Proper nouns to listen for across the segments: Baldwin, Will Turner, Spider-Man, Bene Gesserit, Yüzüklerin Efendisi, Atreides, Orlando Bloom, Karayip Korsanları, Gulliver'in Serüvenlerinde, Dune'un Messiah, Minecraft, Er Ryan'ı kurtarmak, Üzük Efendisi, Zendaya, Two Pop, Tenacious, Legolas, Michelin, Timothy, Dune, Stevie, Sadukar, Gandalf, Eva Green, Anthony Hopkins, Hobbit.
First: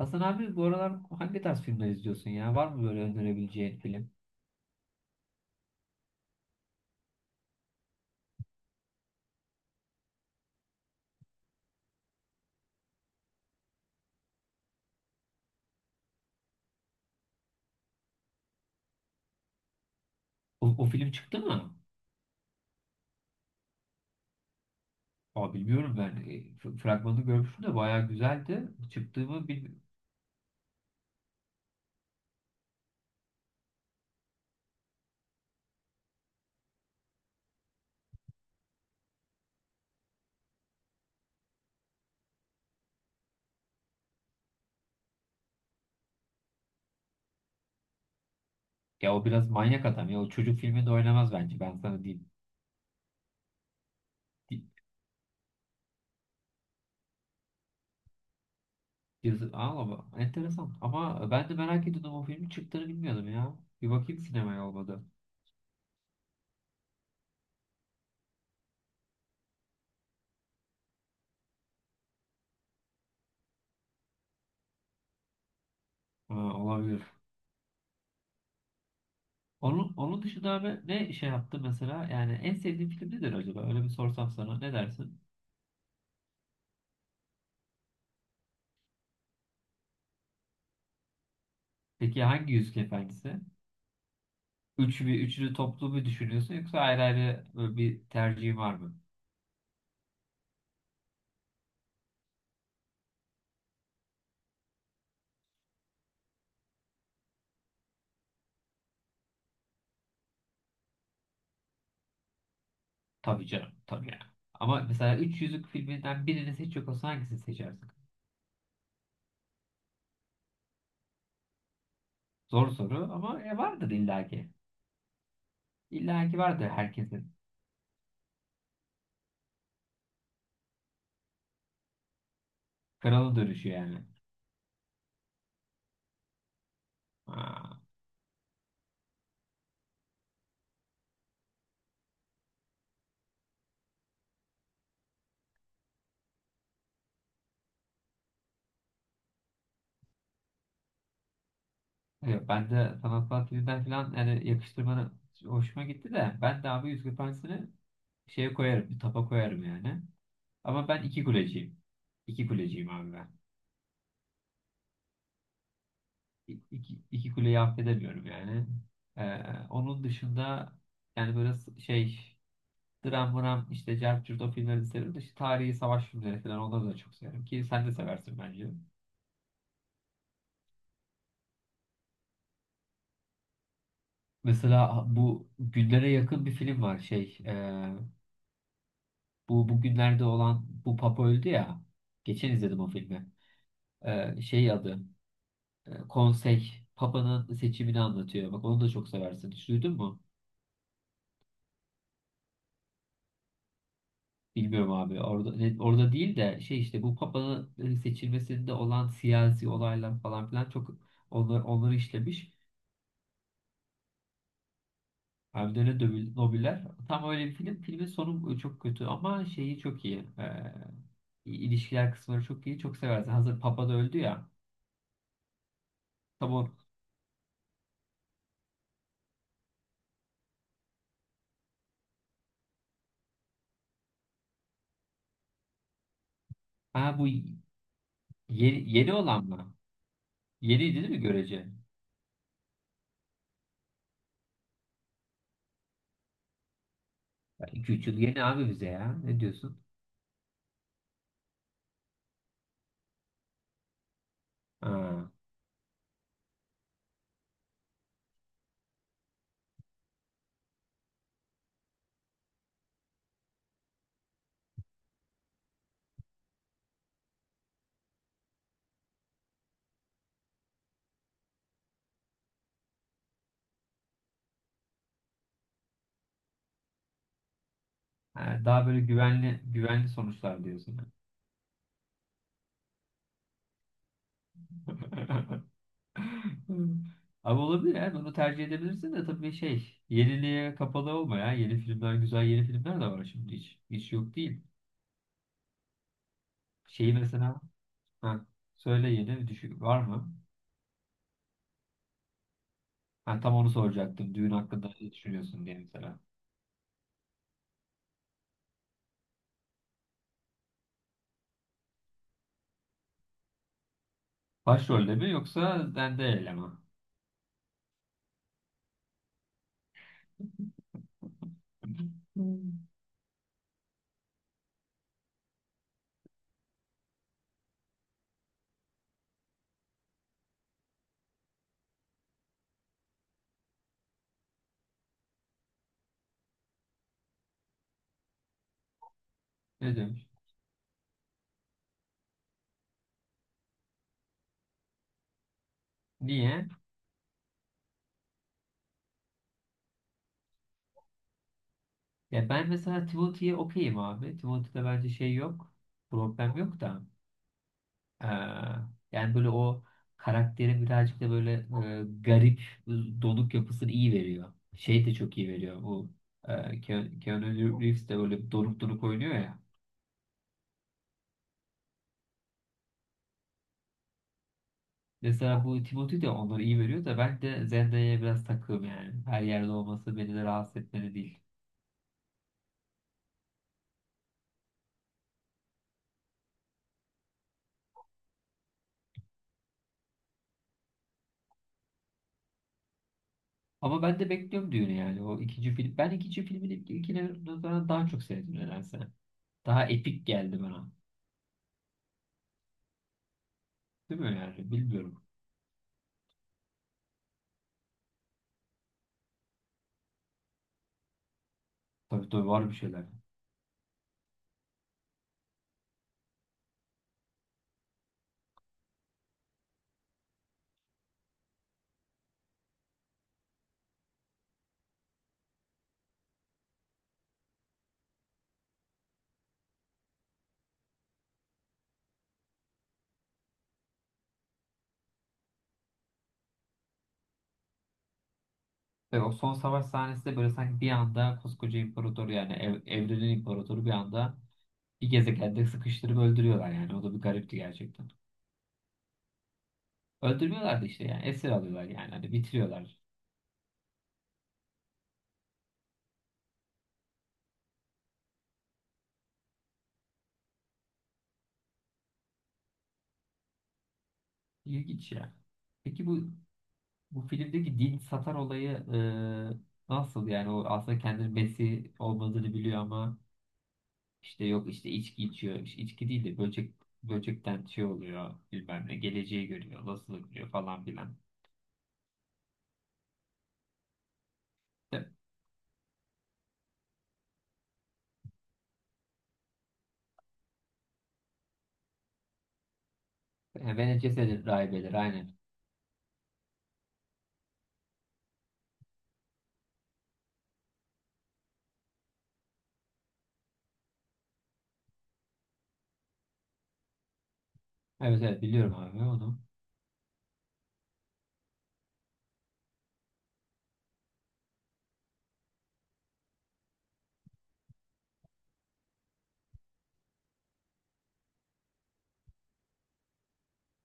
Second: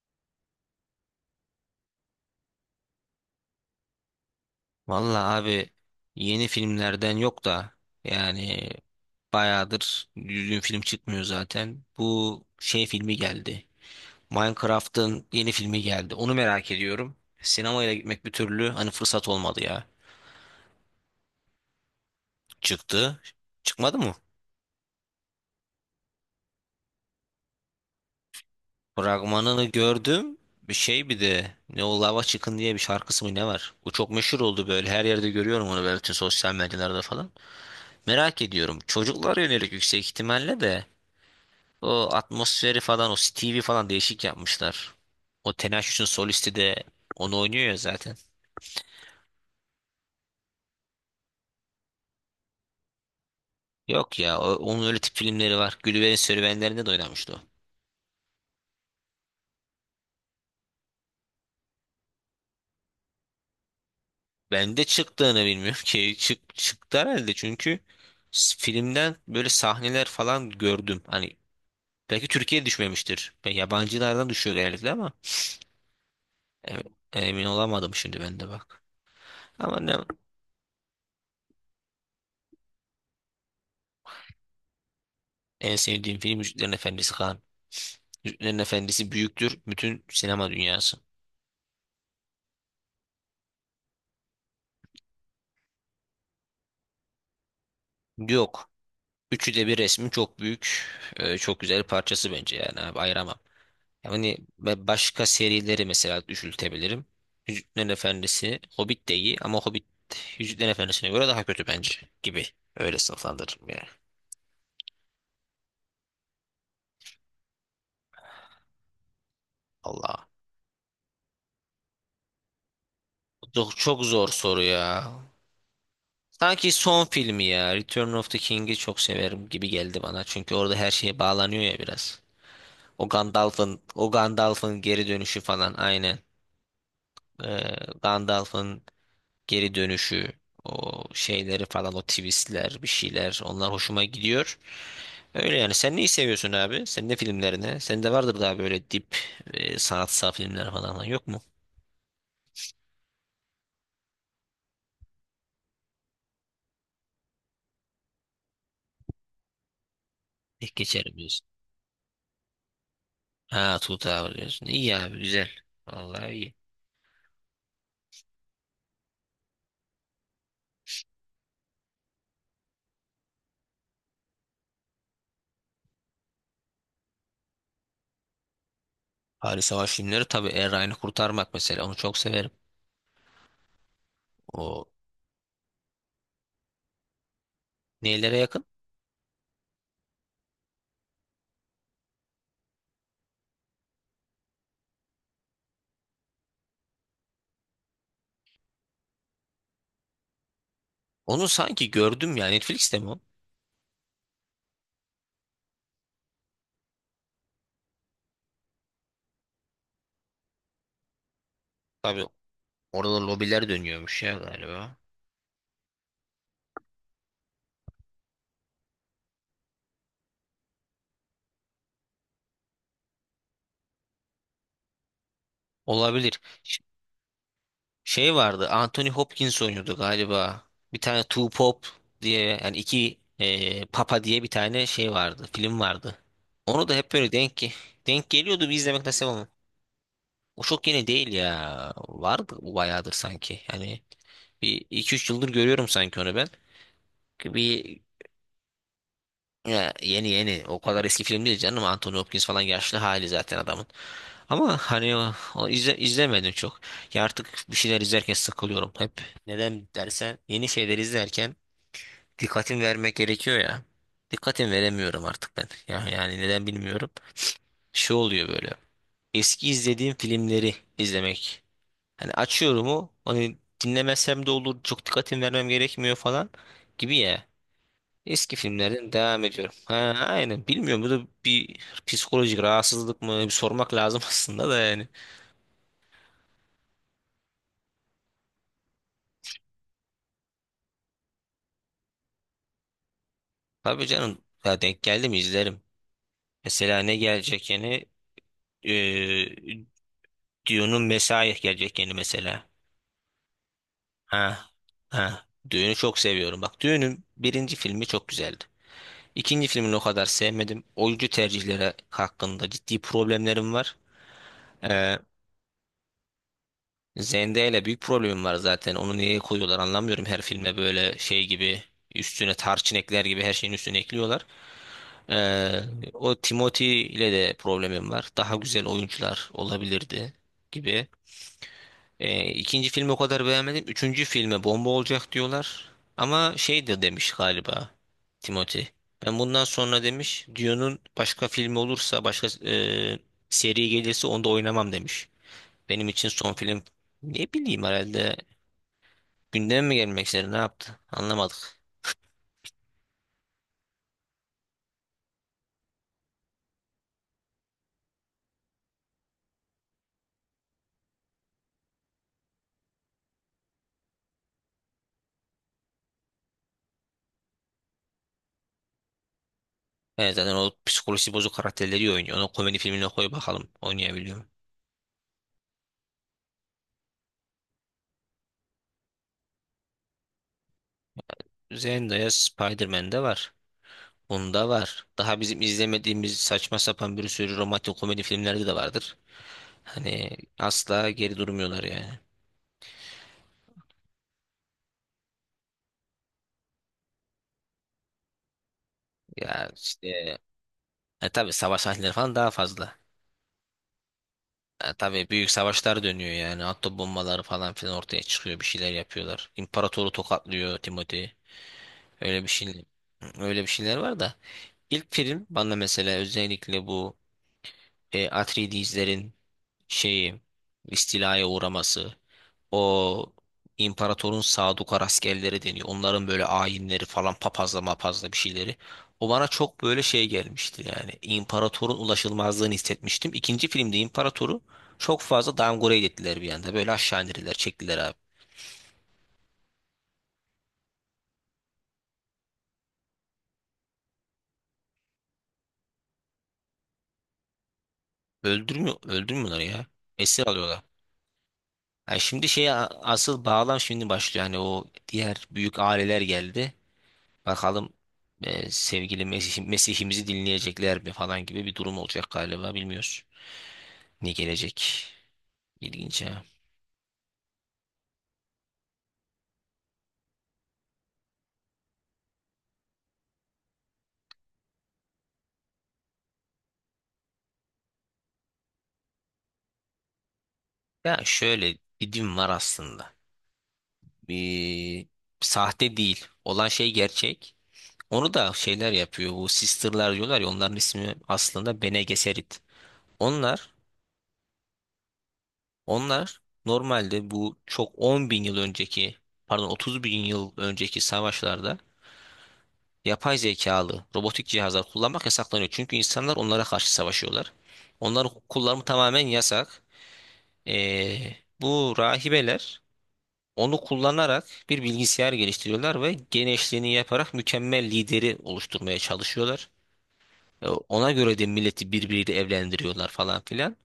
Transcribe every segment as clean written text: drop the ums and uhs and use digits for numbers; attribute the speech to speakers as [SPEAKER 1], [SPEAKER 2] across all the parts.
[SPEAKER 1] Hasan abi bu aralar hangi tarz filmler izliyorsun ya? Var mı böyle önerebileceğin film?
[SPEAKER 2] Vallahi abi yeni filmlerden yok da yani bayağıdır düzgün film çıkmıyor zaten. Bu şey filmi geldi. Minecraft'ın yeni filmi geldi. Onu merak ediyorum. Sinemaya da gitmek bir türlü hani fırsat olmadı ya.
[SPEAKER 1] O film çıktı mı?
[SPEAKER 2] Çıktı. Çıkmadı mı?
[SPEAKER 1] Aa, bilmiyorum ben. Fragmanını görmüştüm de bayağı güzeldi. Çıktı mı
[SPEAKER 2] Fragmanını
[SPEAKER 1] bilmiyorum.
[SPEAKER 2] gördüm. Bir şey bir de ne o lava çıkın diye bir şarkısı mı ne var? Bu çok meşhur oldu böyle. Her yerde görüyorum onu böyle bütün sosyal medyalarda falan. Merak ediyorum. Çocuklara yönelik yüksek ihtimalle de. O atmosferi falan o Stevie falan değişik yapmışlar. O Tenacious solisti de onu oynuyor ya zaten.
[SPEAKER 1] Ya o biraz manyak adam ya. O çocuk filminde oynamaz bence. Ben sana diyeyim.
[SPEAKER 2] Yok ya
[SPEAKER 1] Di-
[SPEAKER 2] onun öyle tip filmleri var. Gulliver'in Serüvenlerinde de oynamıştı o.
[SPEAKER 1] Yazı, aa, ama enteresan. Ama ben de merak ediyordum o filmin çıktığını bilmiyordum ya. Bir bakayım sinemaya
[SPEAKER 2] Ben de
[SPEAKER 1] olmadı.
[SPEAKER 2] çıktığını bilmiyorum ki. Çıktı herhalde çünkü filmden böyle sahneler falan gördüm. Hani belki Türkiye'ye düşmemiştir. Ben yabancılardan düşüyor genellikle ama
[SPEAKER 1] Ha,
[SPEAKER 2] em-
[SPEAKER 1] olabilir.
[SPEAKER 2] emin olamadım şimdi ben de bak. Ama
[SPEAKER 1] Onun,
[SPEAKER 2] ne,
[SPEAKER 1] onun dışında abi ne şey yaptı mesela? Yani en sevdiğin film nedir acaba? Öyle bir sorsam sana ne dersin?
[SPEAKER 2] en sevdiğim film Yüzüklerin Efendisi Kaan. Yüzüklerin Efendisi büyüktür bütün sinema dünyası.
[SPEAKER 1] Peki hangi Yüzük Efendisi? Üç bir üçlü toplu mu düşünüyorsun yoksa ayrı ayrı böyle bir tercihin
[SPEAKER 2] Yok.
[SPEAKER 1] var mı?
[SPEAKER 2] Üçü de bir resmi çok büyük, çok güzel bir parçası bence yani abi ayıramam. Yani ve başka serileri mesela düşültebilirim. Yüzüklerin Efendisi, Hobbit de iyi ama Hobbit Yüzüklerin Efendisi'ne göre daha kötü bence gibi. Öyle
[SPEAKER 1] Tabii
[SPEAKER 2] sınıflandırırım
[SPEAKER 1] canım
[SPEAKER 2] ya.
[SPEAKER 1] tabii yani. Ama mesela Üç Yüzük filminden birini seçecek olsan hangisini seçersin?
[SPEAKER 2] Allah.
[SPEAKER 1] Zor soru ama
[SPEAKER 2] Çok,
[SPEAKER 1] vardır
[SPEAKER 2] çok zor
[SPEAKER 1] illaki.
[SPEAKER 2] soru ya.
[SPEAKER 1] İllaki vardır
[SPEAKER 2] Sanki son
[SPEAKER 1] herkesin.
[SPEAKER 2] filmi ya. Return of the King'i çok severim gibi geldi bana. Çünkü orada her şeye bağlanıyor ya biraz. O
[SPEAKER 1] Kralı dönüşü
[SPEAKER 2] Gandalf'ın,
[SPEAKER 1] yani.
[SPEAKER 2] o Gandalf'ın geri dönüşü falan aynen. Ee,
[SPEAKER 1] Ha,
[SPEAKER 2] Gandalf'ın geri dönüşü, o şeyleri falan, o twistler, bir şeyler onlar hoşuma gidiyor. Öyle yani. Sen neyi seviyorsun abi? Senin ne filmlerini. Senin de vardır daha böyle dip sanatsal filmler falan yok mu?
[SPEAKER 1] yok, ben de sanatsal filmden falan yani yakıştırmanı hoşuma gitti de ben de abi Yüzük Efendisi'ni şeye koyarım, bir tapa koyarım yani.
[SPEAKER 2] Tek
[SPEAKER 1] Ama ben
[SPEAKER 2] geçerim
[SPEAKER 1] iki
[SPEAKER 2] diyorsun.
[SPEAKER 1] kuleciyim. İki kuleciyim abi ben.
[SPEAKER 2] Ha Tuğut abi diyorsun. İyi abi güzel. Vallahi iyi.
[SPEAKER 1] İki, iki kuleyi affedemiyorum yani. Ee, onun dışında yani böyle şey dram mram işte Cerp Cürt o filmleri de severim de işte tarihi savaş filmleri falan onları da çok severim ki sen de seversin bence.
[SPEAKER 2] Paris Savaş filmleri tabii Er Ryan'ı kurtarmak mesela onu çok severim. O
[SPEAKER 1] Mesela bu günlere yakın bir film var şey
[SPEAKER 2] nelere yakın?
[SPEAKER 1] bu bugünlerde olan bu Papa öldü ya geçen izledim o filmi. Şey adı Konsey Papa'nın seçimini anlatıyor. Bak onu da çok seversin. Hiç duydun mu?
[SPEAKER 2] Onu sanki gördüm ya Netflix'te mi o?
[SPEAKER 1] Bilmiyorum abi. Orada değil de şey işte bu papanın seçilmesinde olan siyasi olaylar falan filan çok onlar onları
[SPEAKER 2] Tabii
[SPEAKER 1] işlemiş.
[SPEAKER 2] orada lobiler dönüyormuş ya galiba.
[SPEAKER 1] Hem de öyle Nobiller. Tam öyle bir film. Filmin sonu çok kötü ama şeyi çok iyi. İlişkiler kısımları çok iyi. Çok seversin. Hazır papa da öldü ya.
[SPEAKER 2] Olabilir.
[SPEAKER 1] Tam o,
[SPEAKER 2] Şey vardı. Anthony Hopkins oynuyordu galiba. Bir tane Two Pop diye yani iki Papa diye bir tane şey vardı. Film vardı. Onu da hep
[SPEAKER 1] ha, bu
[SPEAKER 2] böyle denk geliyordu. Bir
[SPEAKER 1] yeni,
[SPEAKER 2] izlemek
[SPEAKER 1] yeni
[SPEAKER 2] nasip
[SPEAKER 1] olan
[SPEAKER 2] ama.
[SPEAKER 1] mı?
[SPEAKER 2] O çok
[SPEAKER 1] Yeniydi
[SPEAKER 2] yeni
[SPEAKER 1] değil mi
[SPEAKER 2] değil
[SPEAKER 1] görece?
[SPEAKER 2] ya. Vardı bu bayağıdır sanki. Yani bir iki üç yıldır görüyorum sanki onu ben.
[SPEAKER 1] İki
[SPEAKER 2] Bir
[SPEAKER 1] üç yıl yeni abi bize ya. Ne diyorsun?
[SPEAKER 2] ya yeni yeni. O kadar eski film değil canım. Anthony Hopkins falan yaşlı hali zaten adamın. Ama hani
[SPEAKER 1] Ha.
[SPEAKER 2] o izlemedim çok. Ya artık bir şeyler izlerken sıkılıyorum hep. Neden dersen yeni şeyler izlerken dikkatim vermek gerekiyor ya. Dikkatim veremiyorum artık ben. Ya, yani neden bilmiyorum. Şey oluyor böyle. Eski izlediğim filmleri izlemek. Hani açıyorum o. Hani dinlemesem de olur. Çok dikkatim vermem gerekmiyor falan gibi ya. Eski
[SPEAKER 1] Ha, daha böyle
[SPEAKER 2] filmlerden devam
[SPEAKER 1] güvenli
[SPEAKER 2] ediyorum. Ha,
[SPEAKER 1] güvenli sonuçlar
[SPEAKER 2] aynen.
[SPEAKER 1] diyorsun.
[SPEAKER 2] Bilmiyorum bu da bir psikolojik rahatsızlık mı? Bir sormak lazım aslında da yani.
[SPEAKER 1] Hmm. Abi olabilir ya. Bunu tercih edebilirsin de tabii şey yeniliğe kapalı olma ya. Yeni filmler güzel, yeni filmler de var şimdi hiç.
[SPEAKER 2] Tabii
[SPEAKER 1] Hiç yok
[SPEAKER 2] canım
[SPEAKER 1] değil.
[SPEAKER 2] ya denk geldim izlerim. Mesela
[SPEAKER 1] Şeyi
[SPEAKER 2] ne
[SPEAKER 1] mesela,
[SPEAKER 2] gelecek yeni?
[SPEAKER 1] ha, söyle yeni
[SPEAKER 2] Ee,
[SPEAKER 1] bir düşün var mı?
[SPEAKER 2] Dune'un Messiah gelecek yeni mesela.
[SPEAKER 1] Ha, tam onu soracaktım. Düğün
[SPEAKER 2] Ha.
[SPEAKER 1] hakkında ne
[SPEAKER 2] Ha.
[SPEAKER 1] düşünüyorsun diye
[SPEAKER 2] Dune'u çok
[SPEAKER 1] mesela.
[SPEAKER 2] seviyorum. Bak Dune'un birinci filmi çok güzeldi. İkinci filmini o kadar sevmedim. Oyuncu tercihleri hakkında ciddi problemlerim var.
[SPEAKER 1] Başrolde
[SPEAKER 2] Ee,
[SPEAKER 1] mi yoksa Zendaya ile mi?
[SPEAKER 2] Zendaya ile büyük problemim var zaten. Onu niye koyuyorlar anlamıyorum. Her filme böyle şey gibi üstüne
[SPEAKER 1] Hmm.
[SPEAKER 2] tarçın ekler gibi her şeyin üstüne ekliyorlar. Ee, o Timothy ile de problemim var. Daha güzel oyuncular olabilirdi gibi. İkinci filmi o kadar beğenmedim. Üçüncü filme bomba olacak diyorlar. Ama şey de demiş galiba Timothy. Ben bundan
[SPEAKER 1] Ne
[SPEAKER 2] sonra
[SPEAKER 1] demiş?
[SPEAKER 2] demiş Dune'un başka filmi olursa başka seri gelirse onda oynamam demiş. Benim için son
[SPEAKER 1] Niye?
[SPEAKER 2] film ne bileyim herhalde gündeme mi gelmek istedi ne yaptı anlamadık.
[SPEAKER 1] Ya ben mesela Timothy'ye okeyim abi. Timothy'de bence şey yok. Problem yok da. Ee, yani böyle o karakterin birazcık da böyle garip donuk yapısını iyi veriyor. Şey de çok iyi veriyor. Bu Keanu Reeves de böyle donuk donuk oynuyor ya.
[SPEAKER 2] Evet zaten o psikolojisi bozuk karakterleri iyi oynuyor. Onu komedi filmine koy bakalım oynayabiliyor mu?
[SPEAKER 1] Mesela bu Timothy de onları iyi veriyor da ben de Zendaya'ya biraz takığım yani. Her yerde olması beni de rahatsız etmeli değil.
[SPEAKER 2] Zendaya Spider-Man'de var. Bunda var. Daha bizim izlemediğimiz saçma sapan bir sürü romantik komedi filmlerde de vardır. Hani asla geri durmuyorlar yani.
[SPEAKER 1] Ama ben de bekliyorum düğünü yani. O ikinci film. Ben ikinci filmin ilkine nazaran daha çok sevdim nedense.
[SPEAKER 2] Ya
[SPEAKER 1] Daha epik
[SPEAKER 2] işte
[SPEAKER 1] geldi bana.
[SPEAKER 2] tabii savaş sahneleri falan daha fazla.
[SPEAKER 1] Değil mi yani? Bilmiyorum.
[SPEAKER 2] Tabii büyük savaşlar dönüyor yani. Atom bombaları falan filan ortaya çıkıyor. Bir şeyler yapıyorlar. İmparatoru tokatlıyor Timothy.
[SPEAKER 1] Tabii
[SPEAKER 2] Öyle
[SPEAKER 1] tabii
[SPEAKER 2] bir
[SPEAKER 1] var bir
[SPEAKER 2] şey
[SPEAKER 1] şeyler.
[SPEAKER 2] öyle bir şeyler var da. İlk film bana mesela özellikle bu Atreides'lerin şeyi istilaya uğraması, o imparatorun Sadukar askerleri deniyor. Onların böyle ayinleri falan papazla mapazla bir şeyleri. O bana çok böyle şey gelmişti yani. İmparatorun ulaşılmazlığını hissetmiştim. İkinci filmde imparatoru çok fazla downgrade ettiler bir anda. Böyle aşağı indirdiler, çektiler abi.
[SPEAKER 1] Ve o son savaş sahnesi de böyle sanki bir anda koskoca imparator yani evrenin imparatoru bir anda bir gezegende sıkıştırıp öldürüyorlar yani. O da bir garipti gerçekten.
[SPEAKER 2] Öldürmüyor, öldürmüyorlar ya. Esir alıyorlar.
[SPEAKER 1] Öldürmüyorlar da işte yani esir alıyorlar yani
[SPEAKER 2] Yani
[SPEAKER 1] hani
[SPEAKER 2] şimdi şeye
[SPEAKER 1] bitiriyorlar.
[SPEAKER 2] asıl bağlam şimdi başlıyor. Hani o diğer büyük aileler geldi. Bakalım sevgili Mesih, Mesih'imizi dinleyecekler mi falan gibi bir durum olacak galiba bilmiyoruz. Ne gelecek?
[SPEAKER 1] İlginç ya. Peki bu
[SPEAKER 2] İlginç ya.
[SPEAKER 1] bu filmdeki din satar olayı nasıl yani o aslında kendini Mesih olmadığını biliyor ama işte yok işte içki içiyor. İşte içki değil de böcekten şey oluyor bilmem ne geleceği görüyor nasıl görüyor falan filan.
[SPEAKER 2] Ya şöyle bir din var aslında.
[SPEAKER 1] Ve-
[SPEAKER 2] Bir sahte değil. Olan şey gerçek. Onu da şeyler yapıyor. Bu sisterlar diyorlar ya onların ismi aslında Bene Gesserit. Onlar,
[SPEAKER 1] Vene cesedin rahibeleri aynen.
[SPEAKER 2] onlar normalde bu çok 10 bin yıl önceki pardon 30 bin yıl önceki savaşlarda yapay zekalı robotik cihazlar kullanmak yasaklanıyor. Çünkü insanlar onlara karşı savaşıyorlar.
[SPEAKER 1] Evet
[SPEAKER 2] Onları
[SPEAKER 1] evet biliyorum
[SPEAKER 2] kullanımı
[SPEAKER 1] abi
[SPEAKER 2] tamamen
[SPEAKER 1] onu.
[SPEAKER 2] yasak. Bu rahibeler onu kullanarak bir bilgisayar geliştiriyorlar ve genişliğini yaparak mükemmel lideri oluşturmaya çalışıyorlar. Ona göre de milleti birbiriyle evlendiriyorlar falan filan.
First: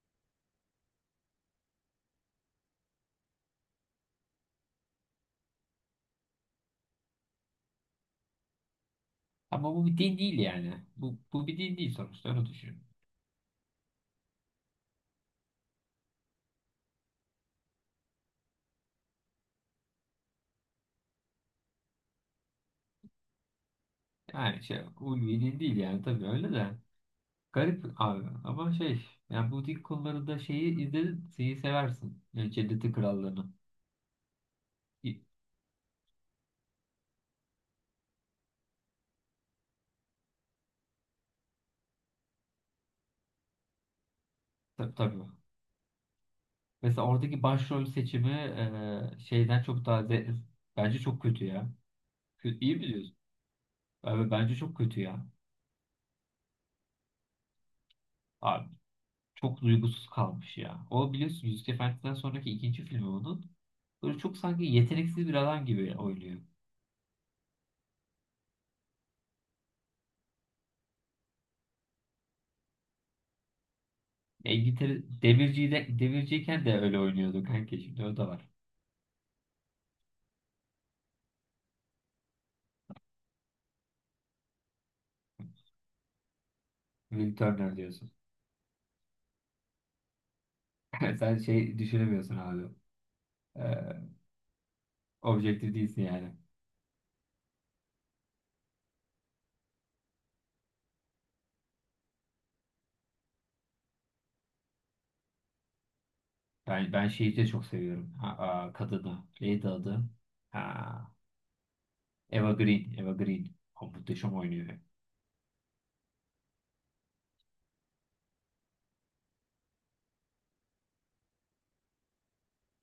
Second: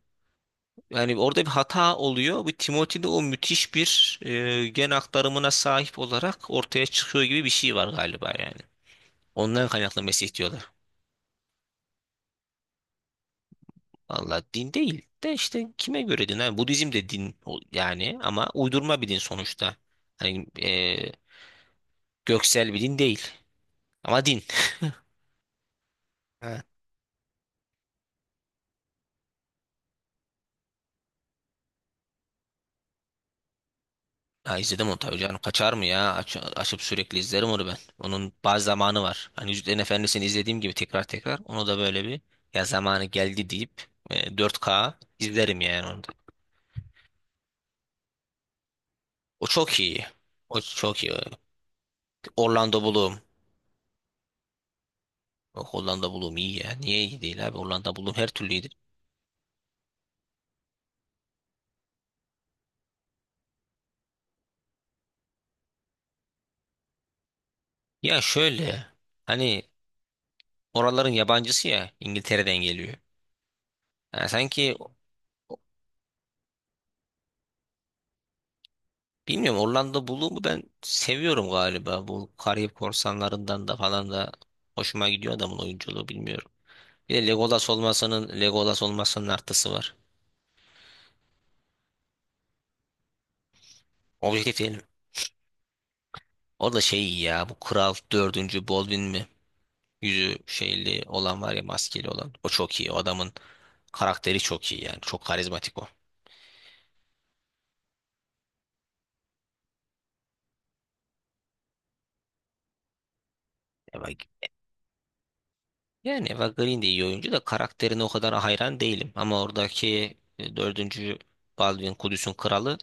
[SPEAKER 2] Yani orada bir hata oluyor. Bu Timothy'de o müthiş bir gen aktarımına sahip olarak ortaya çıkıyor gibi bir şey var galiba yani. Ondan
[SPEAKER 1] Ama bu bir
[SPEAKER 2] kaynaklı
[SPEAKER 1] din
[SPEAKER 2] Mesih
[SPEAKER 1] değil
[SPEAKER 2] diyorlar.
[SPEAKER 1] yani. Bu bir din değil sonuçta öyle düşün.
[SPEAKER 2] Valla din değil de işte kime göre din? Hani Budizm de din yani ama uydurma bir din sonuçta. Hani göksel bir din değil ama din.
[SPEAKER 1] Yani şey ulvi din değil yani tabii öyle
[SPEAKER 2] Ha.
[SPEAKER 1] de. Garip abi ama şey yani bu din konularında şeyi izledin şeyi seversin. Yani Cennetin Krallığı'nı.
[SPEAKER 2] Ha, izledim onu tabii
[SPEAKER 1] İ-
[SPEAKER 2] canım. Kaçar mı ya? Açıp sürekli izlerim onu ben. Onun bazı zamanı var. Hani Yüzüklerin Efendisi'ni izlediğim gibi tekrar tekrar. Onu da böyle bir ya zamanı geldi deyip 4K
[SPEAKER 1] tabii.
[SPEAKER 2] izlerim yani onu da.
[SPEAKER 1] Mesela oradaki başrol seçimi
[SPEAKER 2] O
[SPEAKER 1] şeyden
[SPEAKER 2] çok
[SPEAKER 1] çok daha
[SPEAKER 2] iyi. O
[SPEAKER 1] bence
[SPEAKER 2] çok iyi.
[SPEAKER 1] çok kötü ya. Kö iyi
[SPEAKER 2] Orlando
[SPEAKER 1] mi diyorsun?
[SPEAKER 2] Bloom.
[SPEAKER 1] Abi bence çok kötü ya.
[SPEAKER 2] Bak Orlando Bloom iyi ya. Niye iyi değil abi? Orlando Bloom her türlü iyi.
[SPEAKER 1] Abi çok duygusuz kalmış ya. O biliyorsun Yüzük Efendi'den sonraki ikinci filmi onun. Böyle çok sanki yeteneksiz bir adam gibi oynuyor.
[SPEAKER 2] Ya şöyle hani oraların yabancısı ya İngiltere'den geliyor. Yani
[SPEAKER 1] Ya
[SPEAKER 2] sanki
[SPEAKER 1] İngiltere demirciyken de öyle oynuyordu kanka şimdi o da var.
[SPEAKER 2] bilmiyorum Orlando Bloom'u ben seviyorum galiba. Bu Karayip Korsanlarından da falan da hoşuma gidiyor adamın oyunculuğu bilmiyorum. Bir de
[SPEAKER 1] Will
[SPEAKER 2] Legolas
[SPEAKER 1] Turner diyorsun.
[SPEAKER 2] olmasının Legolas olmasının artısı var.
[SPEAKER 1] Sen şey düşünemiyorsun abi. Ee,
[SPEAKER 2] Objektif diyelim.
[SPEAKER 1] objektif değilsin yani.
[SPEAKER 2] O da şey iyi ya bu Kral Dördüncü Baldwin mi? Yüzü şeyli olan var ya maskeli olan. O çok iyi. O adamın karakteri çok iyi yani. Çok karizmatik o.
[SPEAKER 1] Ben şeyi de çok seviyorum. Ha, kadını. Neydi adı? Ha, Eva Green. Eva Green. O muhteşem oynuyor.
[SPEAKER 2] Yani Eva Green de iyi oyuncu da karakterine o kadar hayran değilim. Ama oradaki dördüncü Baldwin Kudüs'ün kralı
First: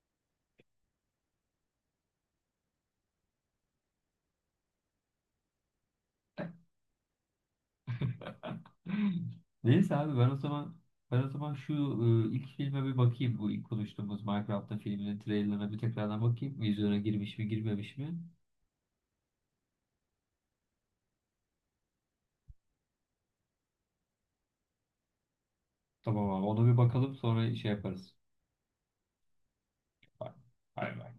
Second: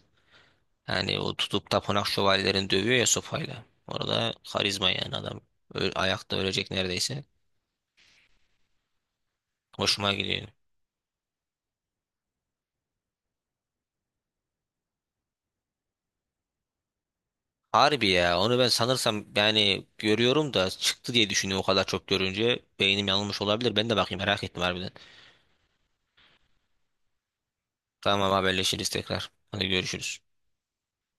[SPEAKER 2] yani o tutup tapınak şövalyelerini dövüyor ya sopayla. Orada karizma yani adam. Ayakta ölecek neredeyse.
[SPEAKER 1] Neyse
[SPEAKER 2] Hoşuma
[SPEAKER 1] abi ben o
[SPEAKER 2] gidiyor.
[SPEAKER 1] zaman ben o zaman şu ilk filme bir bakayım. Bu ilk konuştuğumuz Minecraft'ta filminin trailerına bir tekrardan bakayım. Vizyona girmiş mi girmemiş
[SPEAKER 2] Harbi
[SPEAKER 1] mi?
[SPEAKER 2] ya onu ben sanırsam yani görüyorum da çıktı diye düşünüyorum o kadar çok görünce. Beynim yanılmış olabilir. Ben de bakayım merak ettim harbiden.
[SPEAKER 1] Tamam abi ona bir bakalım sonra şey yaparız.
[SPEAKER 2] Tamam haberleşiriz tekrar. Hadi görüşürüz.
[SPEAKER 1] Bay bay.